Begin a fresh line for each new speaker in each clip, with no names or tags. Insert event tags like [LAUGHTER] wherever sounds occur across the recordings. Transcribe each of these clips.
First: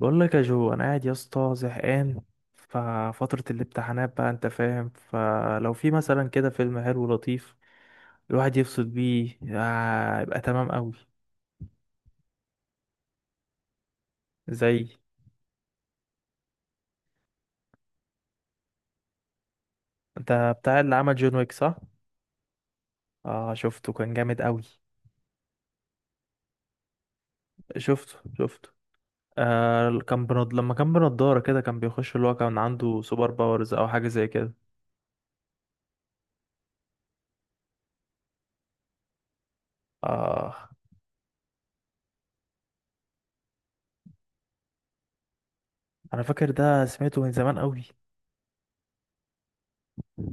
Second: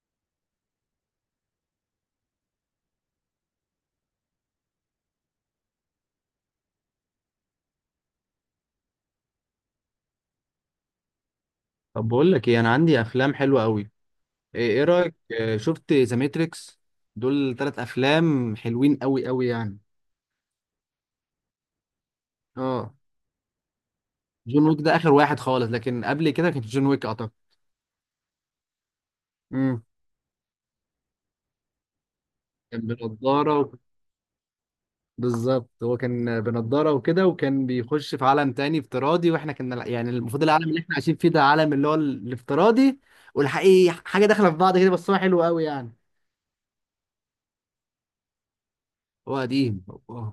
بقول لك يا جو، انا قاعد يا اسطى زهقان. ففترة الامتحانات بقى، انت فاهم، فلو في مثلا كده فيلم حلو لطيف الواحد يفصل بيه، يبقى تمام قوي.
طب بقول لك ايه، انا عندي افلام حلوه قوي.
زي؟
إيه رايك؟ شفت ذا ماتريكس؟ دول ثلاث افلام حلوين قوي قوي يعني.
انت بتاع اللي عمل جون ويك، صح؟
اه.
اه، شفته كان جامد قوي.
جون ويك ده اخر واحد خالص، لكن قبل كده كان جون ويك اعتقد.
شفته.
امم
لما كان بنضارة كده كان بيخش، اللي هو كان
كان
عنده سوبر
بنضاره.
باورز او حاجة زي كده.
بالظبط، هو كان بنضاره وكده، وكان بيخش في عالم تاني افتراضي، واحنا كنا يعني المفروض
اه.
العالم اللي احنا عايشين فيه ده عالم اللي هو الافتراضي، والحقيقي، حاجه داخله في بعض كده، بس هو حلو قوي يعني.
انا فاكر ده، سمعته من زمان قوي.
هو قديم هو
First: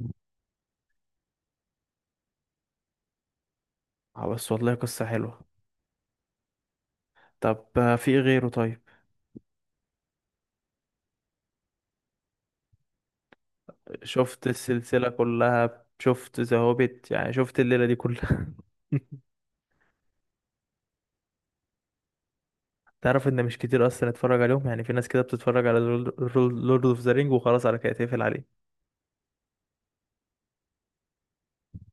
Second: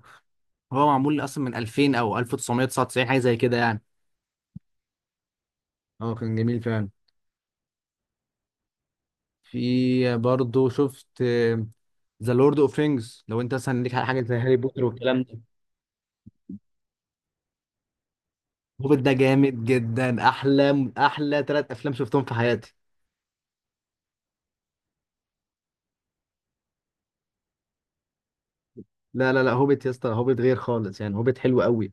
هو معمول اصلا من 2000 او 1999، حاجه زي كده يعني.
بس والله قصة حلوة.
اه، كان جميل فعلا.
طب، في إيه غيره طيب؟
في برضه، شفت ذا لورد اوف رينجز؟ لو انت مثلا ليك على حاجه زي
شفت
هاري بوتر
السلسلة
والكلام ده.
كلها، شفت ذا هوبيت، يعني شفت الليلة دي كلها.
هوبيت ده
[LAUGHS]
جامد جدا، احلى احلى ثلاث افلام شفتهم في حياتي.
تعرف ان مش كتير اصلا اتفرج عليهم، يعني في ناس كده بتتفرج على لورد اوف ذا رينج وخلاص، على كده تقفل عليه.
لا لا لا، هوبيت يا اسطى، هوبيت غير خالص يعني، هوبيت حلو قوي.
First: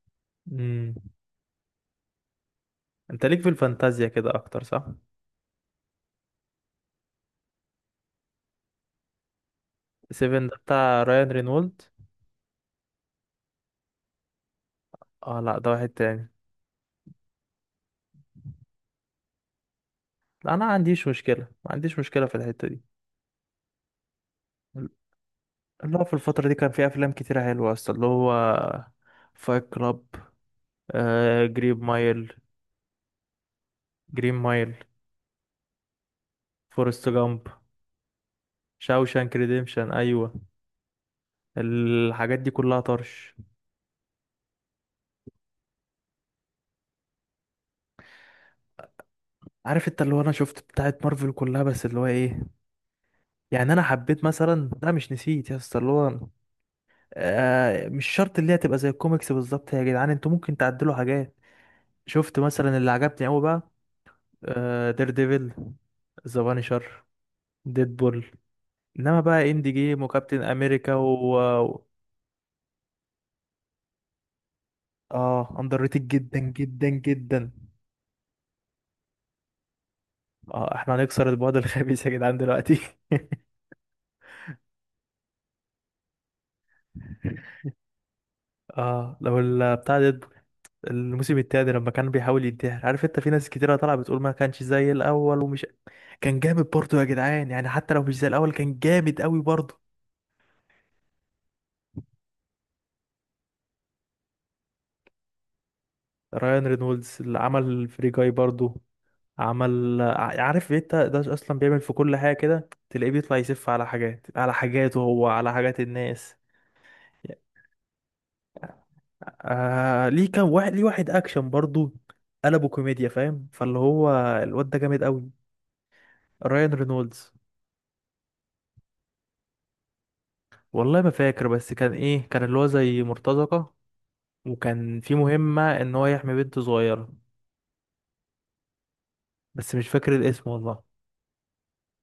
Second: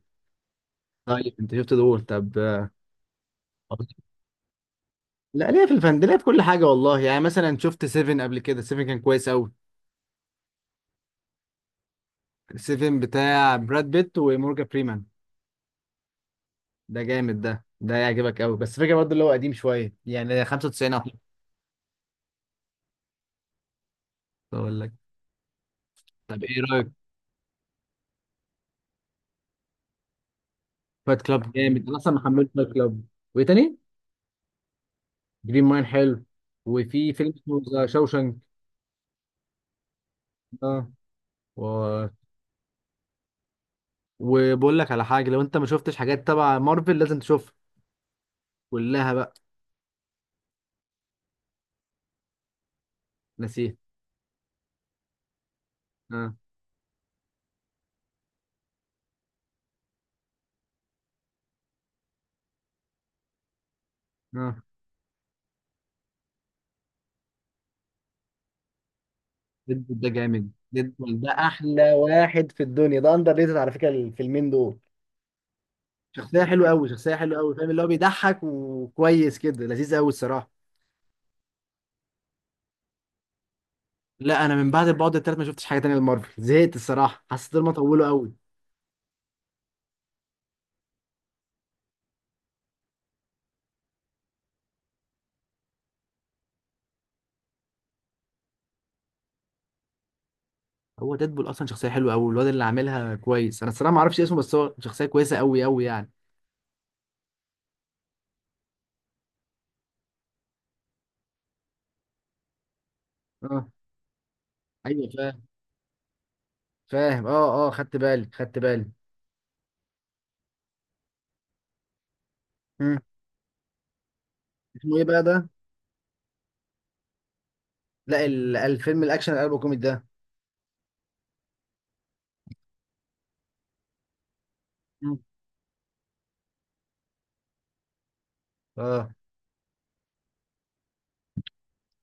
امم
طيب انت شفت دول؟ طب
انت ليك في الفانتازيا كده اكتر، صح؟
لا، ليه؟ في الفن ده، ليه؟ في كل حاجه والله يعني. مثلا شفت سيفن قبل كده؟ سيفن كان كويس قوي.
سيفن ده بتاع رايان رينولد؟
سيفن بتاع براد بيت ومورجان فريمان.
اه لا، ده واحد تاني.
ده جامد، ده يعجبك قوي. بس فكره، برضه اللي هو قديم شويه يعني،
لا انا ما
95 اهو.
عنديش مشكلة، ما عنديش مشكلة في الحتة دي.
اقول لك،
اللي هو في
طب
الفترة دي
ايه
كان في
رايك؟
افلام كتيرة حلوة اصلا، اللي هو فايت كلاب،
فايت كلاب
جرين
جامد، انا اصلا
مايل،
محمله فايت كلاب. وايه تاني؟
جرين مايل،
جرين ماين حلو.
فورست
وفي فيلم
جامب،
اسمه ذا شوشنك.
شاوشانك ريديمشن، ايوه.
اه. و...
الحاجات دي كلها طرش.
وبقول لك على حاجه، لو انت ما شفتش حاجات تبع مارفل، لازم تشوفها كلها بقى.
عارف انت اللي هو انا شفت بتاعت مارفل كلها، بس اللي هو ايه، يعني
نسيت.
انا حبيت مثلا، لا مش نسيت يا اسطى. اللي هو
اه
مش شرط اللي هي تبقى زي الكوميكس بالظبط يا جدعان، انتوا ممكن تعدلوا حاجات. شفت مثلا اللي عجبني قوي بقى
اه.
دير ديفل، ذا بانشر، ديدبول. انما بقى اندي
ديدبول
جيم
ده
وكابتن
جامد،
امريكا
ديدبول ده
و...
احلى واحد في الدنيا، ده اندر ريتد على فكره الفيلمين دول.
اه، اندر ريتد جدا
شخصيه حلوه
جدا
قوي، شخصيه حلوه
جدا
قوي، فاهم اللي هو بيضحك وكويس كده، لذيذ قوي الصراحه.
اه، احنا هنكسر البعد الخبيث يا جدعان دلوقتي.
لا، انا من بعد البعد التالت ما شفتش حاجه تانية لمارفل، زهقت الصراحه،
[LAUGHS]
حسيت إن هما طولوا قوي.
اه، لو بتاع ديدبول الموسم التاني لما كان بيحاول ينتحر، عارف انت في ناس كتيرة طالعة بتقول ما كانش زي الاول ومش... كان جامد برضه يا جدعان، يعني حتى لو مش زي الاول كان جامد قوي برضه.
هو ديدبول اصلا شخصيه حلوه قوي، والواد اللي عاملها كويس، انا الصراحه ما اعرفش اسمه، بس هو شخصيه كويسه قوي قوي يعني.
رايان رينولدز، اللي عمل فري جاي برضه، عارف انت ده اصلا بيعمل في كل حاجة كده، تلاقيه بيطلع
اه
يسف على حاجات، على حاجاته
ايوه
هو
فاهم.
على حاجات الناس.
فاهم، اه اه، خدت بالي خدت بالي.
ليه كان واحد ليه واحد اكشن برضه قلبه
مم.
كوميديا، فاهم؟ فاللي هو الواد ده
اسمه
جامد
ايه بقى
قوي.
ده؟
رايان رينولدز.
لا، الفيلم الاكشن القلب كوميدي ده.
والله ما فاكر بس كان ايه، كان اللي هو زي مرتزقة، وكان في
مم.
مهمة ان هو يحمي بنت صغيرة.
اه.
بس مش فاكر الاسم والله.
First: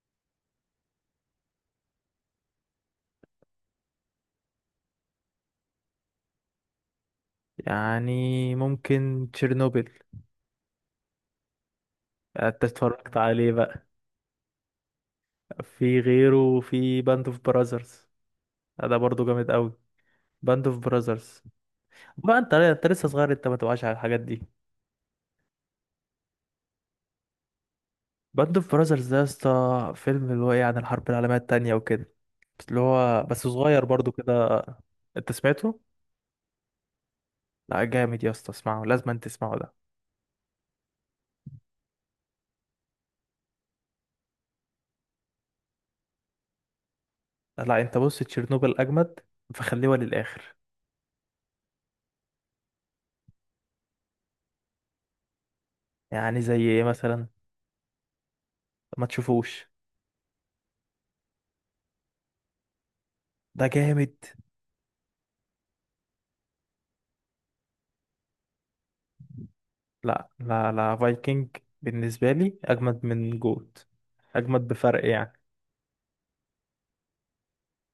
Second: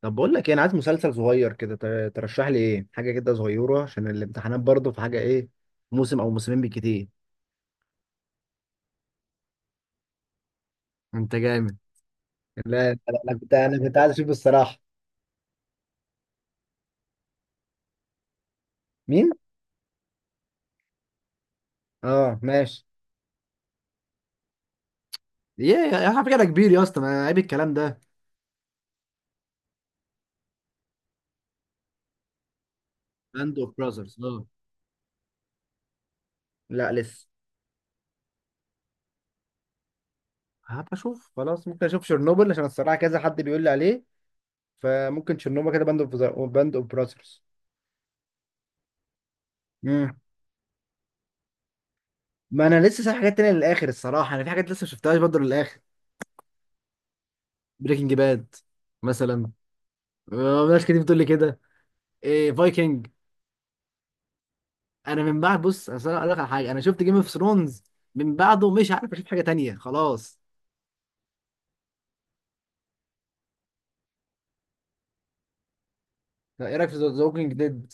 طب بقول لك ايه، انا عايز مسلسل صغير كده، ترشح لي ايه، حاجه كده صغيره عشان الامتحانات برضه، في حاجه ايه؟ موسم او موسمين بالكتير.
يعني ممكن تشيرنوبل.
انت جامد.
انت
لا لا
اتفرجت
لا، انا
عليه
كنت انا
بقى؟
كنت عايز اشوف الصراحه.
في غيره، في باند اوف براذرز، ده برضو
مين؟
جامد قوي. باند اوف براذرز. بقى
اه
انت،
ماشي.
انت لسه صغير، انت ما تبقاش على الحاجات دي.
يا على فكره أنا كبير يا اسطى، ما عيب الكلام ده.
باند اوف براذرز ده يا اسطى فيلم اللي هو ايه، عن الحرب العالمية التانية وكده، بس اللي هو بس
باند اوف
صغير برضو
براذرز.
كده. انت سمعته؟
لا لسه.
لا، جامد يا اسطى، اسمعه، لازم انت تسمعه ده.
هبقى اشوف خلاص، ممكن اشوف شرنوبل عشان الصراحه كذا حد بيقول لي عليه، فممكن شرنوبل كده، باند اوف براذرز.
لا انت بص، تشيرنوبل اجمد، فخليها
امم.
للاخر.
ما انا لسه سايب حاجات تانية للاخر الصراحه، انا في حاجات لسه ما شفتهاش برضه للاخر.
يعني زي ايه مثلا؟
بريكنج باد
ما
مثلا.
تشوفوش.
ناس كتير بتقول لي كده. إيه فايكنج.
ده جامد.
انا من بعد، بص أصل انا اقول لك على حاجه، انا شفت جيم اوف ثرونز، من بعده مش عارف اشوف حاجه تانية
لا
خلاص.
لا لا، فايكنج بالنسبه لي اجمد من جوت. اجمد بفرق يعني.
لا، ايه رايك في ذا ووكينج ديد؟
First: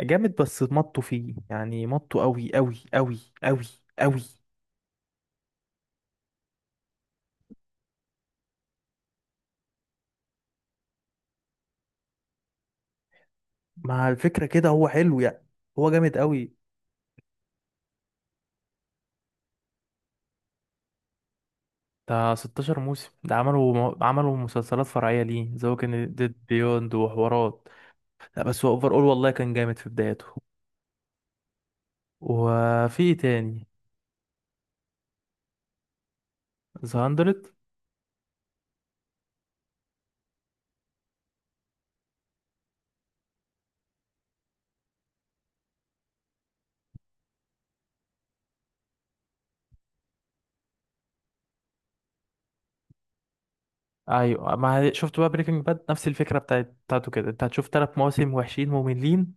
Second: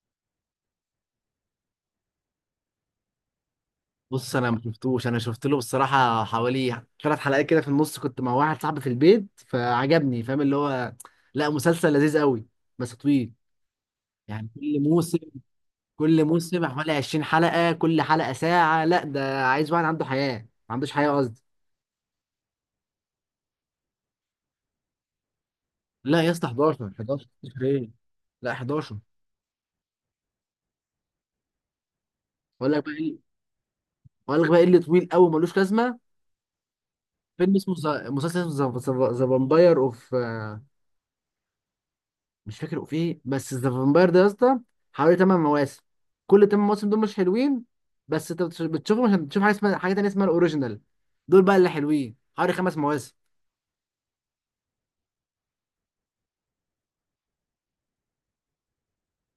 جامد، بس مطوا فيه يعني، مطوا قوي.
بص انا ما شفتوش، انا شفت له بصراحه حوالي ثلاث حلقات كده في النص، كنت مع واحد صاحبي في البيت فعجبني، فاهم اللي هو؟ لا مسلسل لذيذ قوي، بس طويل
مع الفكره
يعني.
كده
كل
هو
موسم
حلو يعني. هو جامد
كل
قوي.
موسم حوالي 20 حلقه، كل حلقه ساعه، لا ده عايز واحد عنده حياه، ما عندوش حياه قصدي.
ده 16 موسم، ده عملوا عملوا مسلسلات فرعيه ليه، زي كان
لا يا
ديد
اسطى، 11
بيوند
11 11
وحوارات.
ايه،
لا،
لا
بس هو اوفر
11.
اول، والله كان جامد في بدايته.
اقول لك بقى
وفي إيه
ايه
تاني؟
اقول لك بقى ايه اللي طويل قوي ملوش لازمه.
ذا 100.
مسلسل اسمه ذا فامباير اوف، مش فاكر في ايه، بس ذا فامباير ده يا اسطى حوالي 8 مواسم، كل 8 مواسم دول مش حلوين، بس انت بتشوفهم عشان تشوف حاجه اسمها، حاجه تانيه اسمها الاوريجينال، دول بقى اللي حلوين، حوالي خمس مواسم.
ايوه، ما شفت بقى بريكنج باد؟ نفس الفكره بتاعت بتاعته كده، انت هتشوف ثلاث مواسم وحشين مملين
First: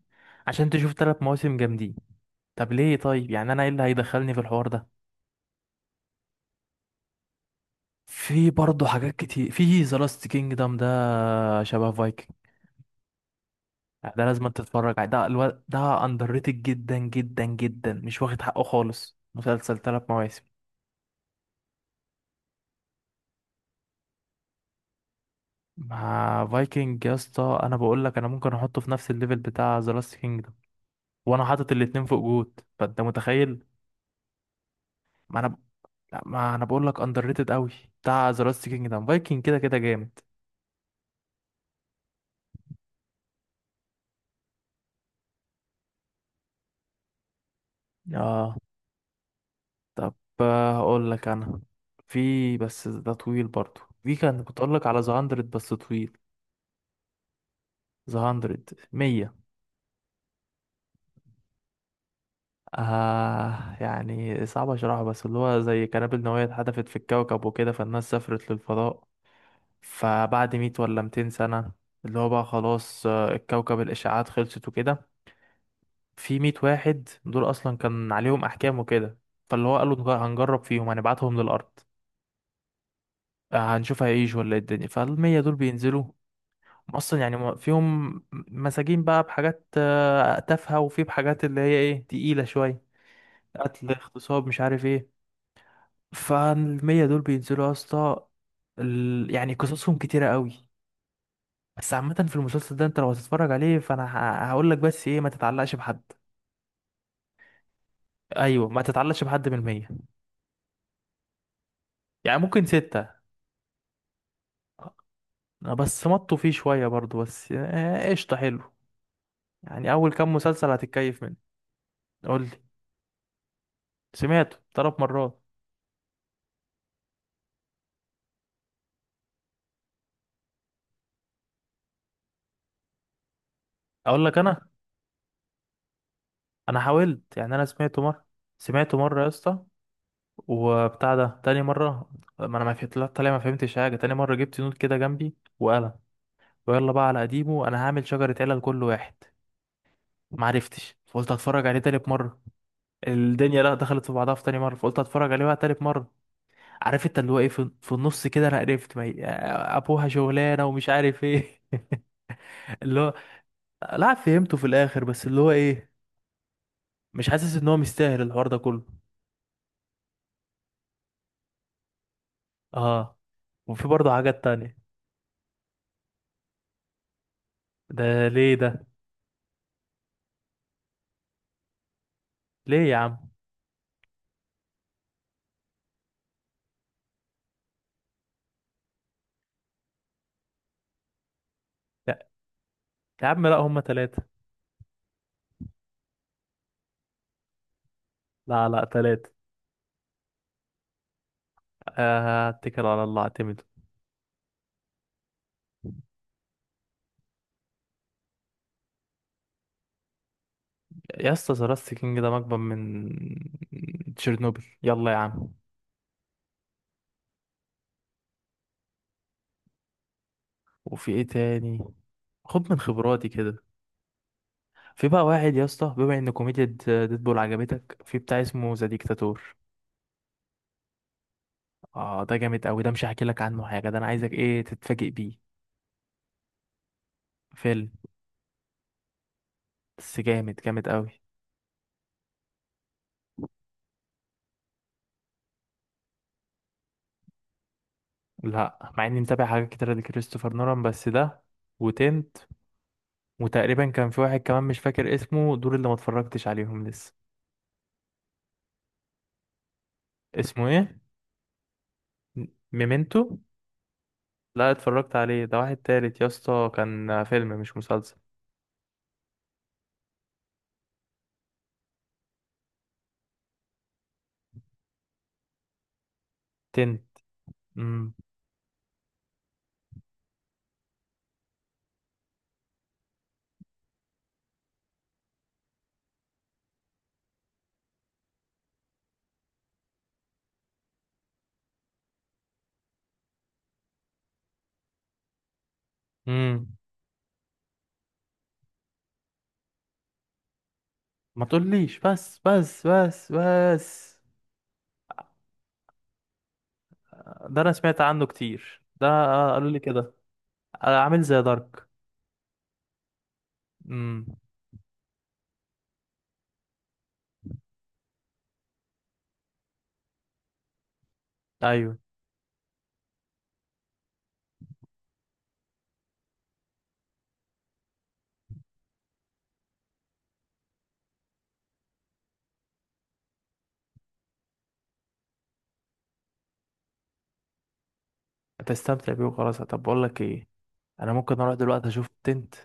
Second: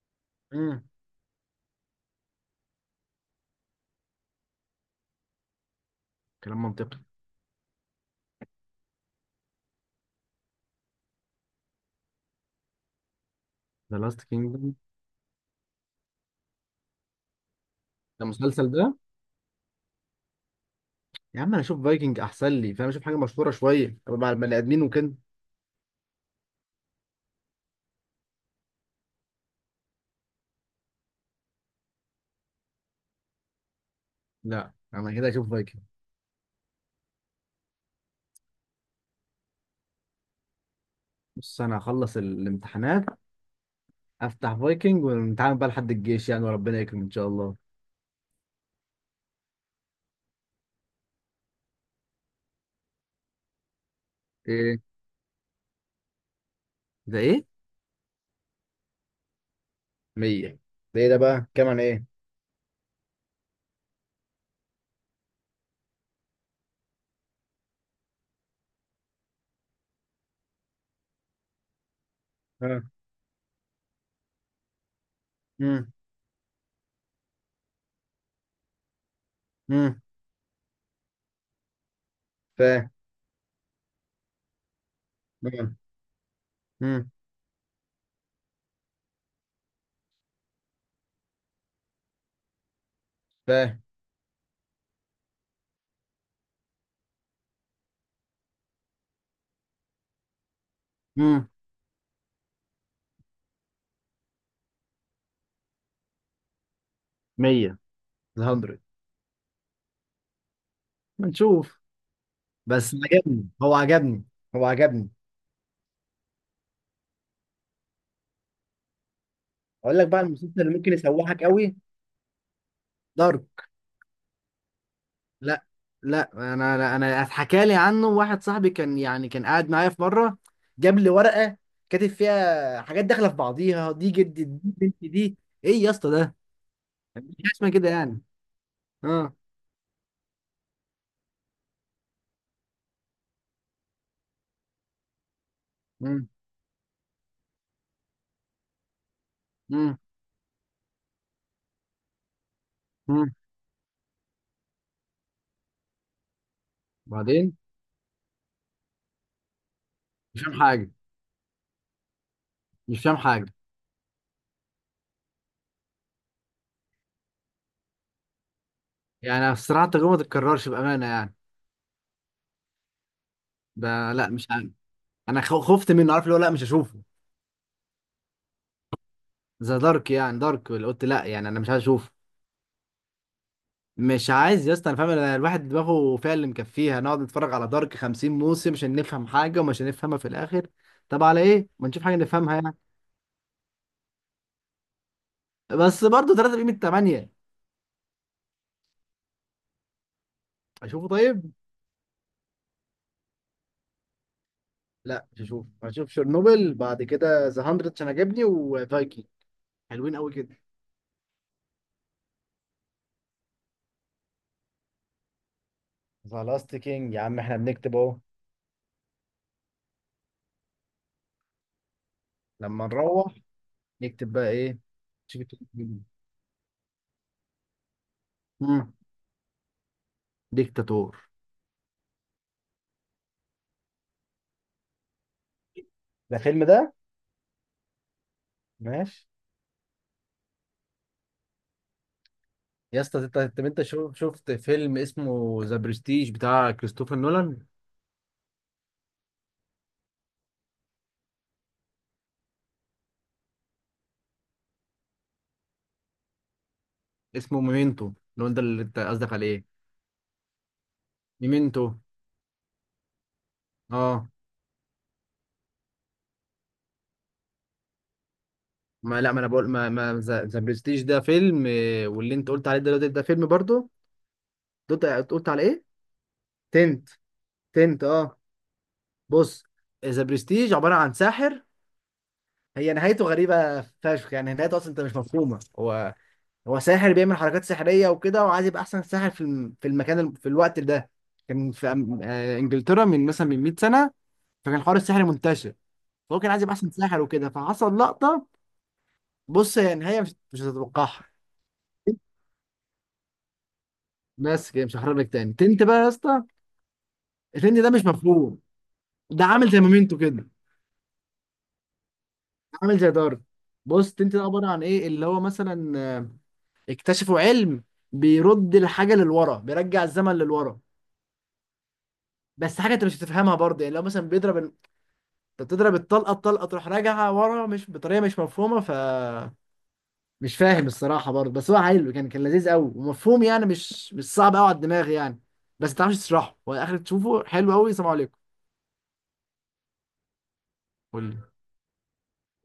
عشان
امم.
تشوف ثلاث مواسم جامدين. طب ليه طيب، يعني انا ايه اللي هيدخلني في الحوار ده؟
كلام منطقي.
في برضه حاجات كتير، في ذا لاست كينجدم، ده شبه فايكنج.
ذا
يعني
لاست
ده لازم انت
كينجدم،
تتفرج عليه، ده اندر ريتد جدا جدا جدا، مش
ده
واخد حقه
المسلسل ده.
خالص، مسلسل ثلاث مواسم.
يا عم انا اشوف فايكنج احسن لي، فاهم اشوف حاجه مشهوره شويه، أبقى مع البني ادمين وكده.
مع فايكنج يا اسطى انا بقول لك، انا ممكن احطه في نفس الليفل بتاع ذا لاست كينجدم، وانا حاطط الاتنين فوق جود، فانت متخيل.
لا انا كده
ما
اشوف
انا
فايكنج.
ما انا بقول لك اندر ريتد قوي بتاع ذا لاست كينجدم. فايكنج كده كده جامد.
بص انا هخلص الامتحانات، افتح فايكنج ونتعامل بقى لحد الجيش يعني، وربنا يكرم ان شاء الله.
اه. طب، اقول لك انا، في بس ده طويل برضو، في كان كنت اقول
ايه؟
لك على ذا 100، بس طويل.
ده ايه؟
ذا 100. 100.
100؟ ده ايه ده بقى، كام، عن ايه؟
يعني صعب اشرحه، بس اللي هو زي قنابل نووية اتحدفت في الكوكب وكده، فالناس سافرت للفضاء. فبعد 100 ولا 200 سنة، اللي هو بقى خلاص، الكوكب الاشعاعات خلصت وكده.
ها.
في 100 واحد دول اصلا كان عليهم احكام وكده، فاللي هو قالوا
امم
نج- هنجرب فيهم، هنبعتهم للارض.
فاهم.
هنشوف هيعيش ولا إيه الدنيا، فالمية دول
امم.
بينزلوا. هم
امم
اصلا يعني هم- فيهم مساجين بقى بحاجات تافهة، وفي بحاجات اللي هي ايه تقيلة شوية.
فاهم.
قتل، اغتصاب، مش عارف ايه. فالمية دول بينزلوا يا اسطى، يعني قصصهم كتيرة قوي.
امم.
بس عامة في المسلسل ده انت لو هتتفرج عليه، فانا هقول لك بس ايه، ما تتعلقش بحد.
100،
ايوه،
ال100،
ما تتعلقش بحد من المية.
نشوف.
يعني ممكن
بس
ستة.
عجبني، هو عجبني، هو عجبني.
بس مطوا فيه شوية برضو، بس قشطة حلو، يعني
اقول لك
أول
بقى
كام
المسلسل
مسلسل
اللي ممكن
هتتكيف منه.
يسوحك قوي.
قول لي.
دارك.
سمعته ثلاث مرات.
لا. لا انا انا أنا اتحكى لي عنه واحد صاحبي، كان يعني كان قاعد معايا في مره، جاب لي ورقه كاتب فيها حاجات داخله في بعضيها، دي
أقول لك
جدي دي
أنا،
بنتي دي، ايه يا اسطى ده؟
أنا
مفيش
حاولت
حاجه
يعني، أنا
اسمها كده
سمعته
يعني.
مرة. سمعته مرة يا
اه.
اسطى، وبتاع ده تاني مرة ما أنا ما فهمت. لا، طالع ما فهمتش حاجة. تاني مرة جبت نوت كده جنبي وقلم،
امم
ويلا بقى على قديمه، أنا هعمل شجرة علل كل واحد.
امم
معرفتش، فقلت هتفرج عليه تالت مرة.
امم.
الدنيا لا دخلت في بعضها في تاني مرة، فقلت هتفرج عليه بقى تالت مرة. عارف انت اللي هو ايه،
بعدين.
في النص كده انا قرفت. ما هي- ابوها
مش فاهم
شغلانه ومش
حاجه.
عارف ايه. [LAUGHS] اللي
مش
هو
فاهم حاجه.
لا فهمته في الاخر، بس اللي هو ايه، مش حاسس ان هو مستاهل الحوار ده كله.
يعني بصراحه التجربه ما تتكررش بامانه يعني.
اه. وفي برضه
ده لا
حاجات
مش عارف.
تانية.
انا خفت منه، عارف اللي هو، لا مش هشوفه.
ده ليه ده؟
ذا دارك يعني، دارك اللي قلت لا، يعني انا مش عايز اشوفه.
ليه يا عم؟
مش عايز يا اسطى، انا فاهم. أنا الواحد دماغه فيها اللي مكفيها، نقعد نتفرج على دارك 50 موسم عشان نفهم حاجه ومش هنفهمها في الاخر. طب على ايه؟ ما نشوف حاجه
لا
نفهمها يعني.
يا عم، لا هما تلاتة.
بس برضه 3 بقيمه 8.
لا لا، تلاتة.
اشوفه طيب.
اتكل على الله اعتمد.
لا مش هشوفه، هشوف شيرنوبل، بعد كده ذا 100 عشان عجبني، وفايكنج. حلوين قوي كده.
يا اسطى ذا لاست كينج ده مجبن من تشيرنوبل، يلا يا عم.
ذا لاست كينج يا عم، احنا بنكتب اهو،
وفي ايه تاني؟ خد من
لما
خبراتي
نروح
كده.
نكتب بقى ايه.
في بقى
نشوف
واحد يا
التلاتة
اسطى،
دول.
بما ان كوميديا ديدبول عجبتك، في بتاع اسمه ذا
مم.
ديكتاتور.
ديكتاتور
اه، ده جامد قوي، ده مش هحكي لك عنه حاجه، ده انا عايزك ايه تتفاجئ بيه.
ده فيلم ده؟
فيلم.
ماشي.
بس جامد، جامد قوي.
يا اسطى، انت شفت فيلم اسمه ذا برستيج بتاع كريستوفر نولان؟
لا، مع اني متابع حاجات كتيره لكريستوفر نولان بس ده، وتنت، وتقريبا كان في واحد كمان مش فاكر اسمه، دول اللي ما اتفرجتش عليهم لسه.
اسمه ميمنتو لو انت اللي انت قصدك عليه.
اسمه ايه؟
ميمنتو.
م- ميمنتو.
اه.
لا اتفرجت عليه، ده واحد تالت يا اسطى، كان فيلم مش مسلسل.
ما لا ما انا بقول ما ما ذا برستيج ده فيلم، واللي انت قلت عليه دلوقتي ده فيلم برضه. قلت على ايه؟ تنت.
تنت.
تنت
امم
اه. بص. ذا برستيج عباره عن ساحر، هي نهايته غريبه فشخ يعني، نهايته اصلا انت مش مفهومه. هو هو ساحر بيعمل حركات سحريه وكده، وعايز يبقى احسن ساحر في في المكان، في الوقت ده. كان في انجلترا، من مثلا من 100 سنه، فكان حوار السحر منتشر، فهو كان عايز يبقى
امم.
احسن ساحر وكده، فحصل لقطه. بص هي نهايه مش هتتوقعها،
ما تقوليش، بس.
بس كده مش هحرق لك. تاني، تنت بقى يا اسطى.
ده انا
التنت ده
سمعت
مش
عنه
مفهوم،
كتير ده،
ده
قالوا
عامل
لي
زي
كده.
مومنتو كده،
عامل زي دارك.
عامل زي دارك. بص
امم.
تنت ده عباره عن ايه، اللي هو مثلا اكتشفوا علم بيرد الحاجه للورا، بيرجع الزمن للورا.
ايوه.
بس حاجه انت مش هتفهمها برضه يعني. لو مثلا بيضرب، انت بتضرب الطلقه، الطلقه تروح راجعه ورا، مش بطريقه مش مفهومه ف، مش فاهم الصراحه برضه، بس هو حلو، كان لذيذ قوي، ومفهوم يعني، مش صعب قوي على الدماغ يعني. بس ما تعرفش تشرحه، هو اخر تشوفه حلو قوي. سلام عليكم.
هتستمتع بيه وخلاص. طب بقول لك ايه، انا
قول
ممكن اروح دلوقتي اشوف تنت.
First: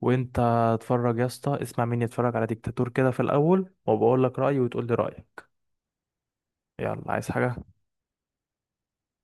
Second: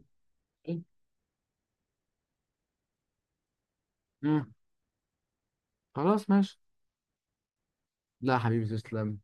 وانت
لي.
اتفرج يا اسطى، اسمع مني، اتفرج على ديكتاتور كده في الاول، وبقول لك
امم.
رايي وتقول لي رايك.
خلاص ماشي.
يلا، عايز حاجه؟
لا حبيبي تسلم.